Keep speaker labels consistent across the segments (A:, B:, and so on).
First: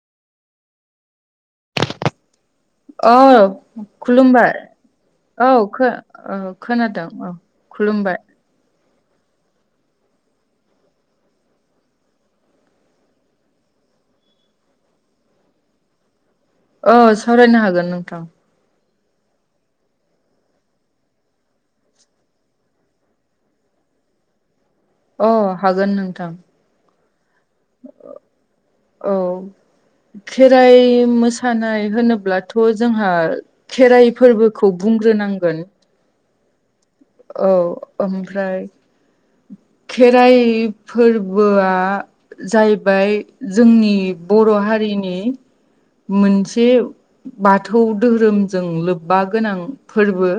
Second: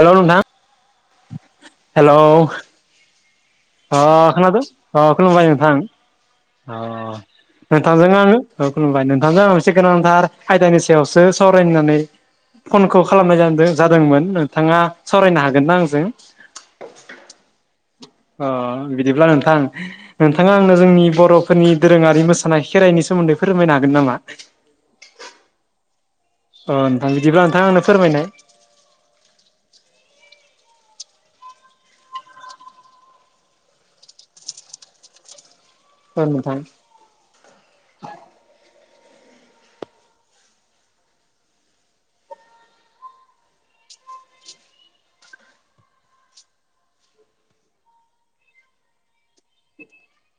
A: हेल' नोंथां हेल'
B: अ
A: अ खोनादों अ खुलुमबाय नोंथां
B: खो ओ
A: अ
B: खोनादों औ
A: नोंथांजों
B: खुलुमबाय
A: आङो औ खुमाय नोंथां जाहांसै गोनांथार आयदानि सायावसो सावरायनो होननानै फनखौ खालामनाय जादों जादोंमोन नोंथाङा सावरायनो हागोनना आंजों?
B: औ सावरायनो हागोन नोंथां
A: अ बिदिब्ला नोंथां नोंथाङा आंनो जोंनि बर'फोरनि दोरोङारि मोसानाय खेराइनि सोमोन्दै फोरमायनो हागोन नामा?
B: अ हागोन नोंथां
A: अ नोंथां बिदिब्ला नोंथां आंनो फोरमायनाय
B: औ खेराइ मोसानाय होनोब्लाथ' जोंहा खेराइ फोरबोखौ बुंग्रोनांगोन
A: ओं नोंथां
B: औ ओमफ्राय खेराइ फोरबोआ जाहैबाय जोंनि बर' हारिनि मोनसे बाथौ धोरोमजों लोब्बा गोनां फोरबो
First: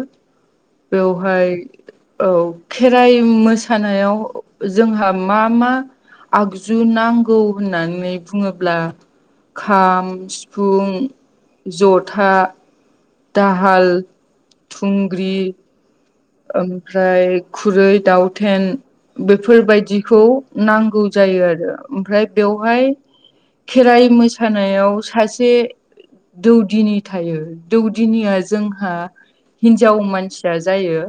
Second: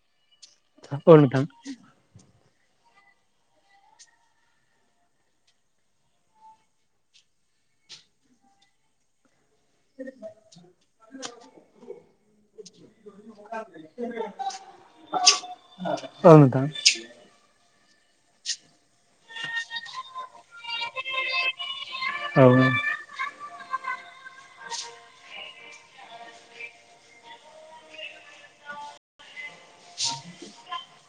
A: औ नोंथां
B: बेवहाय औ खेराइ मोसानायाव जोंहा मा मा आगजु नांगौ होननानै बुङोब्ला खाम सिफुं जथा दाहाल थुंग्रि
A: ओं नोंथां।
B: ओमफ्राय खुरै दाउथेन बेफोरबायदिखौ नांगौ जायो आरो ओमफ्राय
A: औ
B: बेवहाय खेराइ मोसानायाव सासे दौदिनि थायो दौदिनिया जोंहा हिन्जाव मानसिया जायो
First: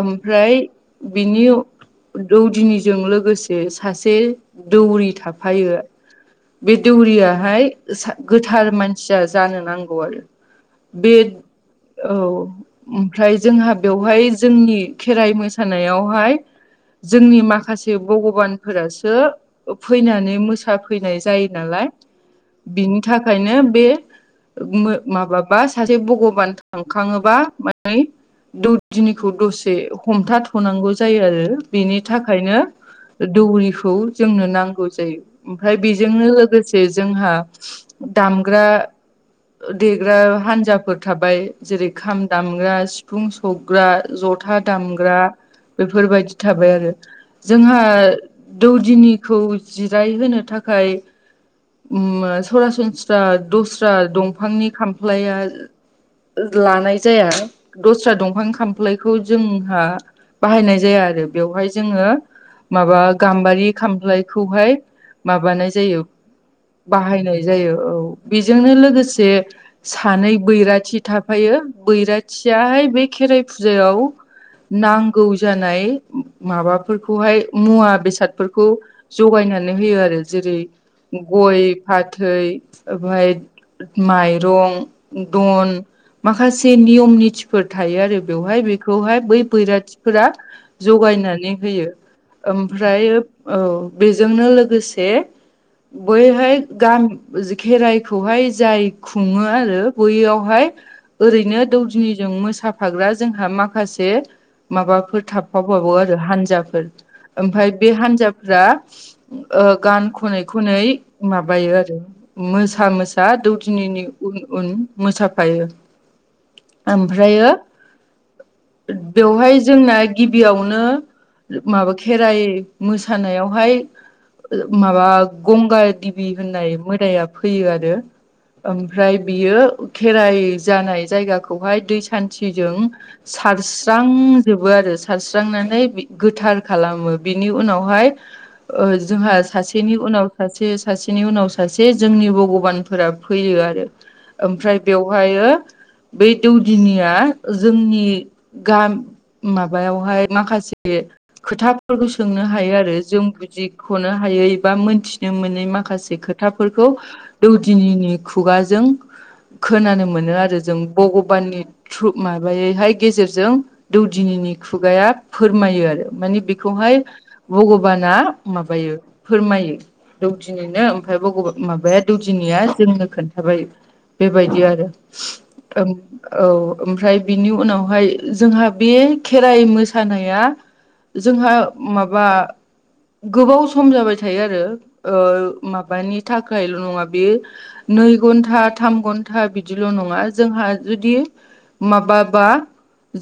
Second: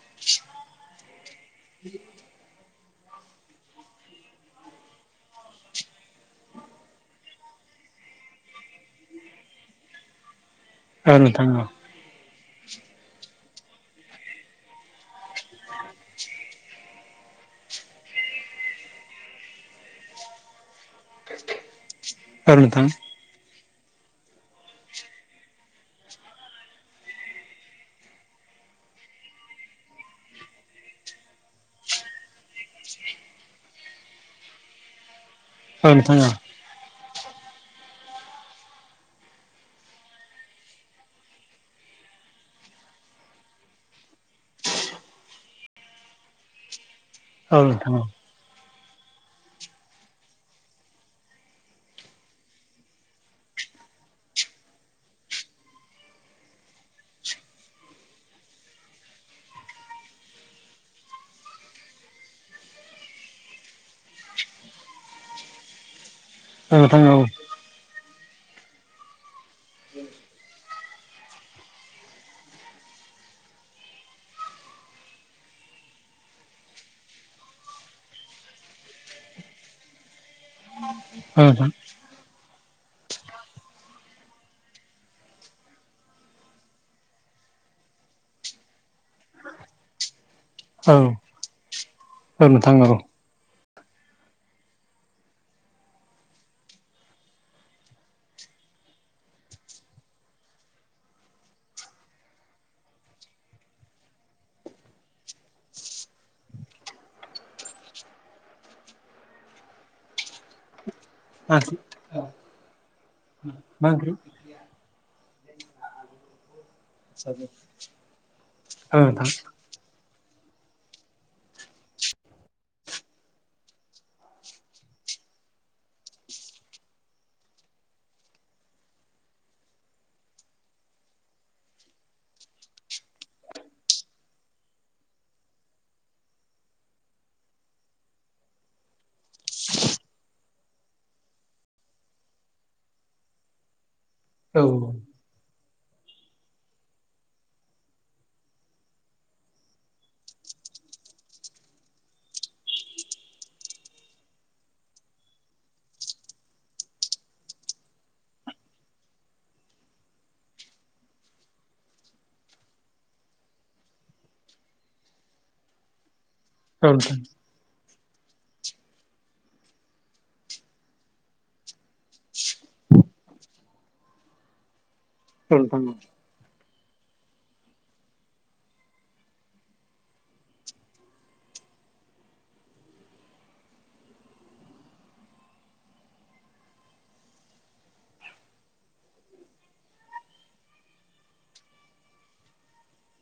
B: ओमफ्राय बिनि
A: [inaudible]
B: दौदिनिजों लोगोसे सासे दौरि थाफायो बे दौरियाहाय सा गोथार मानसिया जानो नांगौ आरो।
A: औ
B: बे
A: नोंथां औ
B: औ ओमफ्राय जोंहा बेवहाय जोंनि खेराइ मोसानायावहाय जोंनि माखासे भगबानफोरासो ओ फैनानै मोसाफैनाय जायो नालाय
A: औ नोंथां
B: बिनि थाखायनो बे मो माबाबा सासे भगबान थांखाङोबा मान दौनि खौ दसे हमथाथनांगौ जायो आरो बेनि थाखायनो दौरिखौ जोंनो नांगौ जायो ओमफ्राय
A: औ नोंथां
B: बेजोंनो
A: औ
B: लोगो से जोंहा दामग्रा देग्रा हानजाफोर थाबाय जेरै खाम दामग्रा सिफुं सुग्रा। जथा दामग्रा बेफोरबायदि थाबाय आरो
A: औ
B: जोंहा
A: नोंथां औ
B: दौदिनिखौ जिरायहोनो थाखाय उम सरासनस्रा दस्रा दंफांनि खामफ्लाया लानाय जाया दस्रा दंफां खाम फ्लायखौ जोंहा बाहायनाय जाया आरो बेवहाय जोङो माबा गाम्बारि खामफ्लायखौहाय माबानाय जायो
A: औ नोंथां औ
B: बाहायनाय जायो औ बेजोंनो लोगोसे सानै बैराथि थाफायो बैराथियाहाय बे खेराइ फुजायाव नांगौ जानाय माबाफोरखौहाय मुवा बेसादफोरखौ जगायनानै होयो आरो जेरै
A: औ
B: गय
A: नोंथां
B: फाथै ओमफाय माइरं दन माखासे नियम नितिफोर थायो आरो। बेवहाय बेखौहाय बै बैराथिफोरा
A: औ
B: जगायनानै होयो
A: औ नोंथां
B: ओमफ्राय औ बेजोंनो लोगोसे बैहाय गाम खेराइखौहाय जाय खुङो आरो बैयावहाय ओरैनो दौदिनिजों मोसाफाग्रा जोंहा माखासे माबाफोर थाफाबावो आरो हानजाफोर। ओमफाय बे हान्जाफ्रा ओ गान खनाय खनै
A: मा ओंख्रि
B: माबायो आरो मोसा मोसा
A: मा
B: दौदिनिनि
A: ओंख्रि
B: उन उन मोसाफायो ओमफ्रायो
A: औ नोंथां
B: बेवहाय जोंना गिबियावनो माबा खेराइ मोसानायावहाय माबा गंगा देबि होननाय मोदाया फैयो आरो। ओमफ्राय बियो खेराइ जानाय जायगाखौहाय दै सान्थिजों सारस्रांजोबो आरो सारस्रांनानै बि गोथार खालामो बिनि उनावहाय ओ जोंहा सासेनि उनाव सासे सासेनि उनाव सासे जोंनि भगबान फोरा फैयो आरो
A: औ
B: ओमफ्राय बेवहाय बै दौदिनिया जोंनि गाम माबायावहाय माखासे खोथाफोरखौ सोंनो हायो आरो जों बुजिख'नो हायै बा मोनथिनो मोनै माखासे खो थाफोरखौ दौदिनिनि खुगाजों खोनानो मोनो आरो जों भगबाननि थ्रु माबायैहाय गेजेरजों दौदिनिनि खुगाया फोरमायो आरो मानि खौहाय
A: नोंथां
B: भगबाना माबायो फोरमायो। दौदिनिनो ओमफ्राय भग'वान माबाया दौदिनिया जोंनो खोन्थाबाय। बेबायदि आरो औ ओमफ्राय बिनि उनावहाय जोंहा बे खेराइ मोसानाया जोंहा माबा गोबाव सम जाबाय थायो आरो ओ माबानि थाखायल' नङा बे नै घन्टा थाम घन्टा बिदिल' नङा जोंहा जुदि माबा बा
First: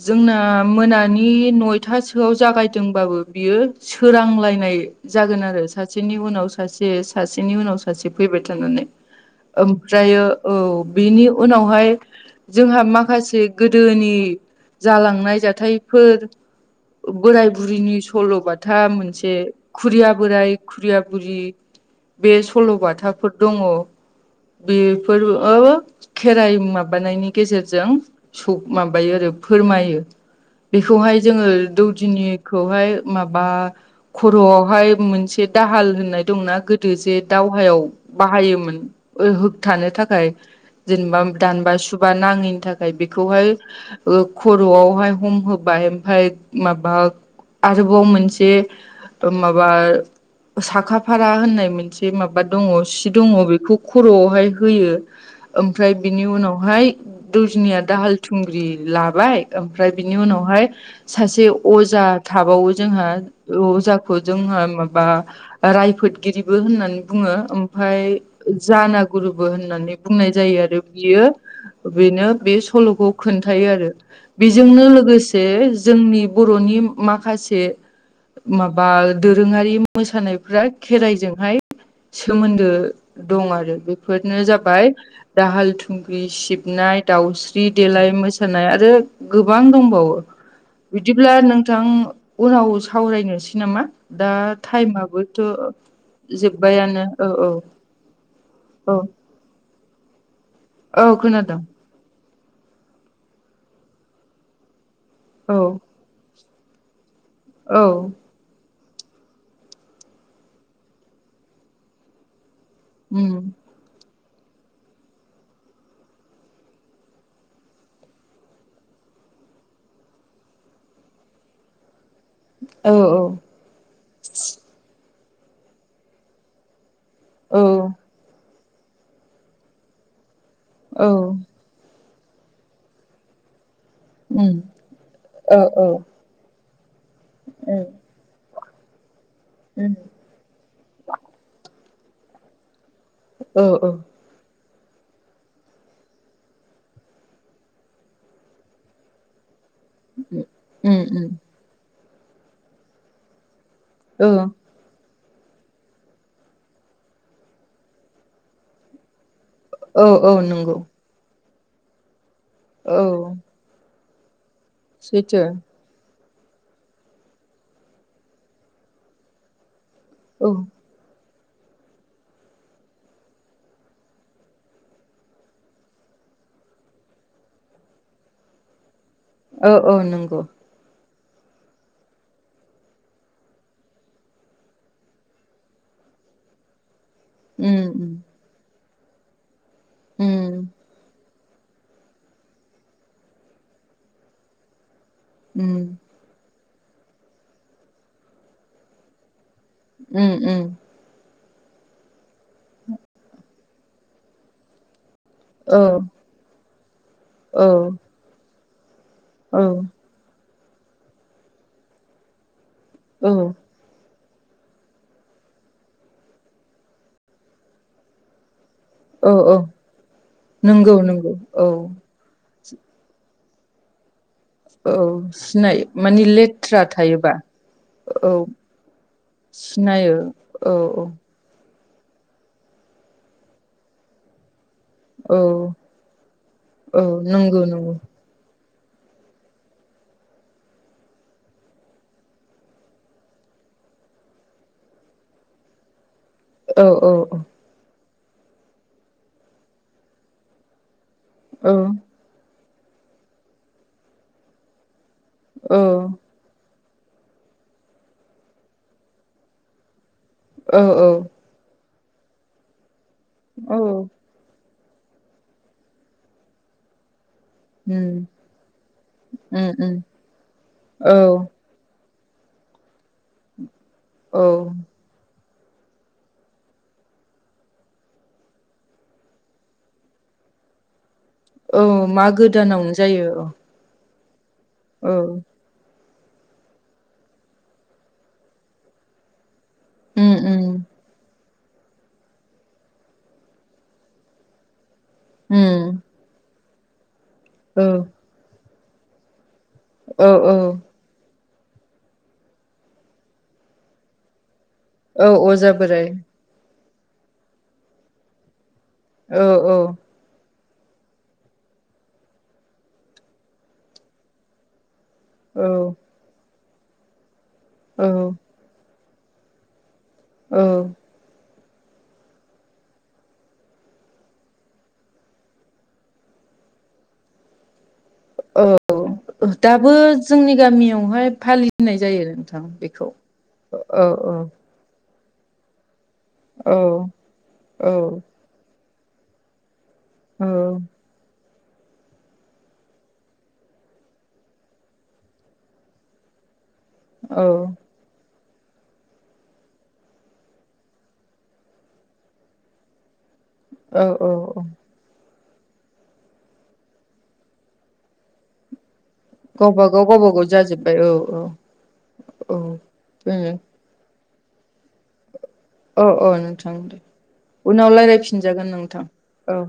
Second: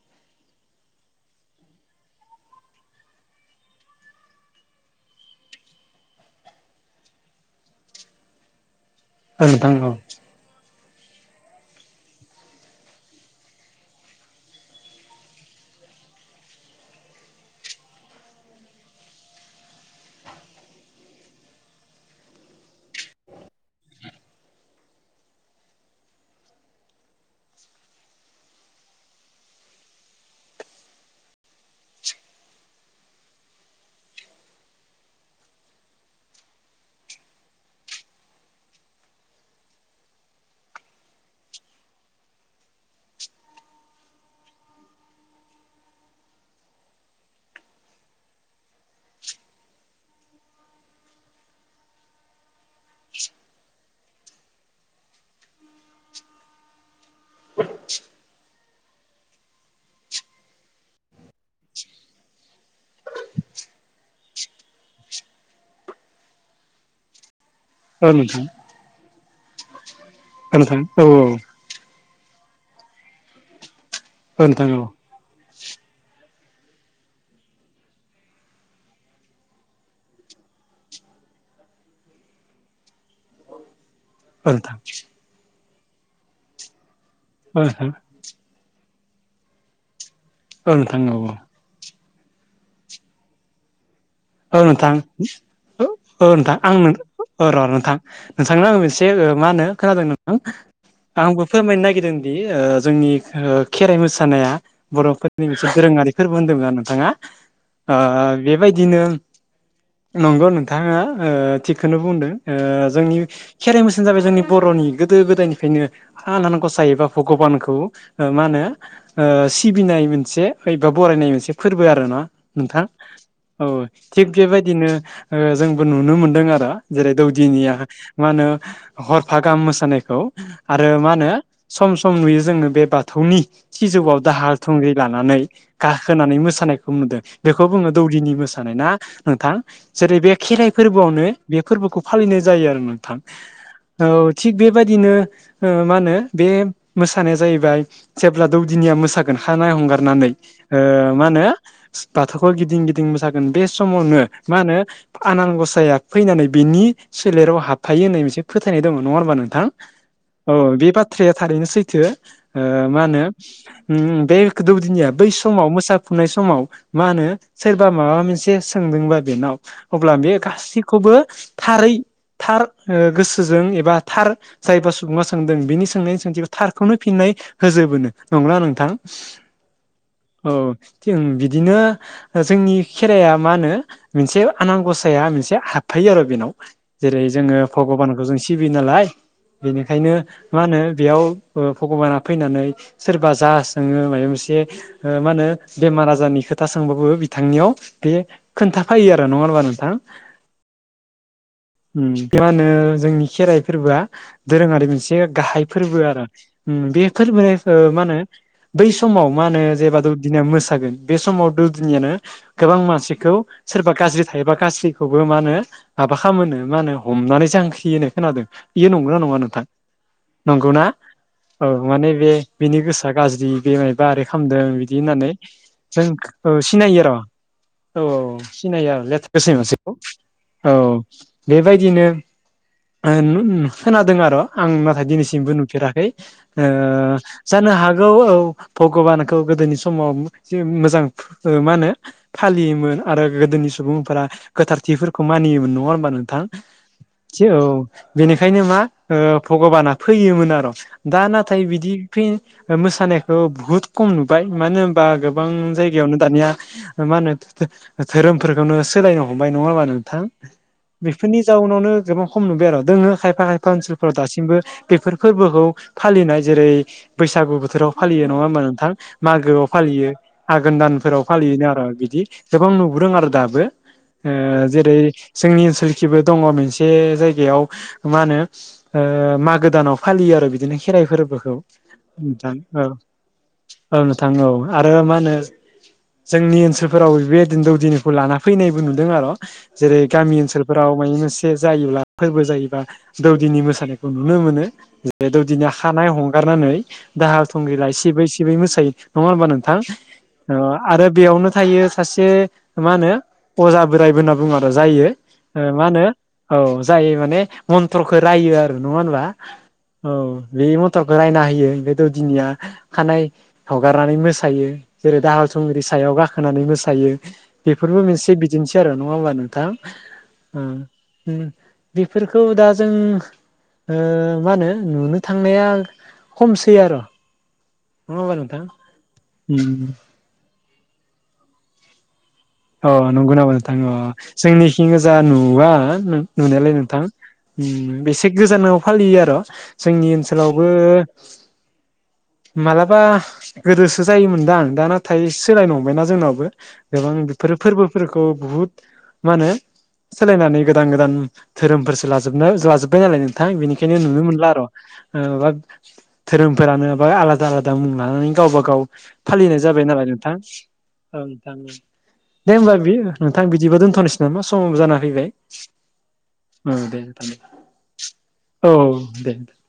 B: जोंना मोनानि नयथासोआव जागायदोंबाबो बियो सोरांलायनाय जागोन आरो सासेनि उनाव सासे सासेनि उनाव सासे फैबाय थानानै
A: औ नोंथां औ नोंथां औ
B: ओमफ्रायो औ बिनि उनावहाय जोंहा माखासे गोदोनि जालांनाय जाथायफोर बोराय बुरैनि सल'बाथा मोनसे खुरिया बोराय खुरिया बुरि बे सल'बाथाफोर दङ बेफोर खेराइ माबानायनि गेजेरजों स माबायो आरो फोरमायो बेखौहाय जोङो दौदिनिखौहाय माबा खर'आवहाय मोनसे दाहाल होननाय दंना गोदो जे दावहायाव बाहायोमोन होबथानो थाखाय जेनेबा दानबा सुबा नाङैनि थाखाय ओमफ्राय बेखौहाय खर'आवहाय हम होबाय ओमफफ्राय माबा आरोबाव मोनसे माबा साखाफारा होननाय मोनसे माबा दङ सि दङ बेखौ खर'आवहाय होयो ओमफ्राय बिनि उनावहाय जुनिया दाहाल थुंग्रि लाबाय ओमफ्राय बिनि उनावहाय सासे अजा थाबावो जोंहा अजाखौ जोंहा माबा रायफोदगिरिबो होननानै बुङो ओमफाय
A: औ नोंथां
B: जानागुरुबो होननानै बुंनाय
A: औ
B: जायो
A: नोंथां
B: आरो
A: औ
B: बियो बेनो बे सल'खौ खोन्थायो आरो
A: औ नोंथां औ
B: बेजोंनो लोगोसे जे जोंनि बर'नि माखासे माबा दोरोङारि मोसानायफ्रा खेराइजोंहाय सोमोन्दो दं आरो बे बेफोरनो जाबाय दाहाल थुंग्रि सिबनाय दाउस्रि देलाय मोस आरो गोबां दंबावो बिदिब्ला नों उनाव सावरायनोसै नामा दा
A: औ नोंथां
B: टाइमाबोथ'
A: औ नोंथां आं
B: जोब्बायानो औ औ
A: र' नोंथां नोंथांनो आं मोनसे
B: औ
A: मा होनो खोनादों नोंथां
B: औ
A: आंबो
B: खोनादों
A: फोरमायनो नागिरदों जोंनि खेराइ मोसानाया बर'फोरनि
B: औ
A: मोनसे दोरोङारि फोरबो होन्दों ज नोंथाङा
B: औ
A: बेबायदिनो नंगौ नोंथाङा थिगखौनो बुंदों जोंनि
B: उम
A: खेराइ मोसोन जाबाय जोंनि बर'नि गोदो गोदायनिफ्रायनो हानान गसाय एबा भगबानखौ मा होनो ओ सिबिनाय मोनसेबा बरायनाय मोनसे फोरबो आरो ना नोंथां
B: औ
A: औ थिग बेबायदिनो जोंबो नुनो मोनदों आरो जेरै
B: औ
A: दौदिनिया मा होनो हरफ गाहाम मोसानायखौ आरो
B: औ
A: मा होनो सम सम नुयो जोङो बे बाथौनि सिजौआव
B: उम
A: दाहाल थुंग्रि लानानै
B: औ औ
A: गाखोनानै मोसानायखौ नुदों बेखौ
B: उम
A: बुङो दौदिनि मोस नाय ना नोंथां
B: उम
A: जेरै बे खेराइ फोरबोआवनो बे फोरबोखौ फालिनाय जायो आरो नोंथां
B: अ औ
A: औ थिग बेबायदिनो मा होनो बे मोसानाया जाहैबाय जेब्ला दौदिनिया मोसागोन खानाय हंगार नानै ओ
B: उम
A: मा
B: उम
A: होनो बाथौखौ गिदिं गिदिं मोसा बे समावनो
B: औ
A: मा होनो आनान गसाया फैनानै बेनि सोलेराव हाबथायो होननाय मोनसे फोथायनाय दङ नङा होनोमबा नोंथां। औ बे बाथ्राया थारैनो सैथो मा
B: औ
A: होनो बे गोदौदिनिया बै
B: सैथो
A: समाव मोसाफुनाय समाव मा होनो सोरबा माबा मोनसे सोंदोंबा बेनाव अब्ला बे
B: औ
A: गासैखौबो थारै थार गोसोजों एबा थार जायबा सुबुङा सोंदों बिनि सोंनायनि सोंथि थारखौनो फिननाय होजोबोनो नंगौना नोंथां।
B: औ औ नंगौ।
A: औ ओं बिदिनो जोंनि खेराइाया मा होनो मोनसे आनान गसाया मोनसे हाबफायो आरो बेनाव जेरै जोङो
B: उम
A: भगबानखौ जों सिबियो नालाय बेनिखायनो मा
B: उम
A: होनो बेयाव भगबाना फैनानै सोरबा जा सोङो माबा मोनसे मा होनो
B: उम
A: बेमार आजारनि खोथा सोंबाबो बिथांनियाव बे खोन्थाफायो आरो नङा होनोमबा नों
B: उम-उम
A: मा होनो जोंनि खेराइ फोरबोआ दोरोङारि मोनसे गाहाय
B: औ
A: फोरबो आरो। बेफोरबो
B: औ
A: मा होनो बै समाव मा
B: औ
A: होनो जेबा दौदिनिया मोसागोन बे समाव दौदिनियानो गोबां
B: औ
A: मानसिखौ सोरबा गाज्रि थायोबा गाज्रिखौबो मा होनो माबा खामो मा होनो हमनानै जांख्रियोनो खोनादों? बेयो नंगौना
B: औ
A: नङा
B: औ
A: नोंथां नंगौना
B: नंगौ नंगौ
A: औ माने बे बेनि गोसोआ गाज्रि बेमाइ बारै खालामदों
B: औ
A: बिदि होननानै
B: सिनायो
A: जों
B: मानि
A: औ
B: लेथ्रा
A: सिनायो र'
B: थायोबा
A: औ औ सिनायो आरो
B: सिनायो
A: [unintelligible] औ बेबायदिनो खोनादों आरो आं नाथाय
B: औ
A: दिनैसिमबो नुफेराखै
B: औ नंगौ
A: जानो
B: नंगौ
A: हागौ औ भगबानखौ गोदोनि समाव जि मोजां मा होनो फालियोमोन आरो गोदोनि सुबुंफोरा गोथारथिफोरखौ मानियोमोन नङा होनबा नोंथां औ बेनिखायनो मा भगबाना फैयोमोन आरो। दा नाथाय बिदि फै मोसानायखौ बुहुत खम नुबाय मानो होनबा गोबां
B: औ
A: जायगायावनो दानिया मा होनो धोरोमफोरखौनो सोलायनो हमबाय नङा होनोमबा नोंथां?
B: औ औ
A: बेफोरनि जाउनावनो गोबां खम नुबाय आरो दोङो खायफा खायफा
B: औ
A: ओनसोलफोराव दासिम बो बेफोर फोरबोखौ फालिनाय जेरै बैसागु बो बोथोराव फालियो
B: उम
A: नङा होमबा नोंथां मागोआव
B: उम उम
A: फालियो। आघोन
B: औ
A: दानफोराव फालियोन आरो बिदि गोबां नुबोदों आरो दाबो
B: औ
A: जेरै जोंनि थिंबो दङ मोनसे जायगायाव मा होनो मागो दानाव फालियो आरो बिदिनो खेराइ फोरबोखौ
B: औ मा
A: नोंथां औ
B: गोदानावनो जायो।
A: औ नोथां औ आरो
B: औ
A: मा होनो जोंनि ओनसोलफोराव बेबायदिनो दौदिनिखौ लाना फैनायबो नुदों आरो
B: उम
A: जेरै--गामि ओनसोल
B: उम
A: फ्राव माने जायोबा फोरबो जायोबा दौदिनि मोसानायखौ नुनो मोनो। बे दौदिनो
B: उम
A: हानाय हंगारनानै दाहाल
B: औ
A: थुंग्रिला सिबै सिबै मोसायो। नङा होमबा नोंथां
B: औ
A: आरो बेयावनो थायो। सासे मा होनो अजा बोराइबो होनना बुङो आरो जायो।
B: औ अजा
A: मा होनो
B: बोराय
A: औ जाय माने मन्थ्र'खौ रायो आरो नङा होनबा?
B: औ
A: औ बे मथरखौ रायना होयो बेम दौदिनिया खानायाइ हगारनानै मोसायो। जेरै दाहाल
B: औ
A: थुंग्रि सायाव गाखोनानै मोसायो बेफोरबो
B: औ
A: मोनसे बिदिनोसै आरो नङा होमबा नोंथा?
B: औ
A: बेफोरखौ दा जों ओ मा होनो नुनो थांनाया खमसै आरो। नङा होनबा
B: दाबो
A: नोंथां?
B: जोंनि गामियावहाय फालिनाय जायो।
A: अ
B: बेखौ
A: नंगौ नामा नोंथां
B: औ औ
A: जोंनि [unintelligible] गोजा नुवा नुनायालाय
B: औ
A: नोंथां
B: औ
A: बेसे गोजानावाव फालियो आरो' जोंनि ओनसोलावबो
B: औ
A: मालाबा गोदोसो जायोमोनदां दाना नाथाय सोलायनो हंबायना जोंनावबो गोबां बेफोरो
B: औ
A: फोरबो फोरखौ बुहुत मा होनो सोलायनानै गोदान गोदान धोरोमफोरसो लाजोबनो लाजोबबाय नालाय नोंथां बेनिखायनो
B: औ
A: नुनो मोनला
B: औ
A: आरो। ओधोरोमफोरानो बा आलादा आलादा मुं लानानै गावबा- गाव फालिनाय जाबाय
B: गावबागाव
A: नालाय नोंथां
B: गावबागाव जाजोब्बाय
A: औ
B: औ
A: नोंथां। दे
B: औ
A: होमबा बियो नोंथां
B: बेनो
A: बिदिबा दोनथ'नोसै नामा समाव जाना फैबाय। औ दे
B: उनाव रायज्लायफिनजागोन
A: औ
B: नोंथां
A: दे
B: औ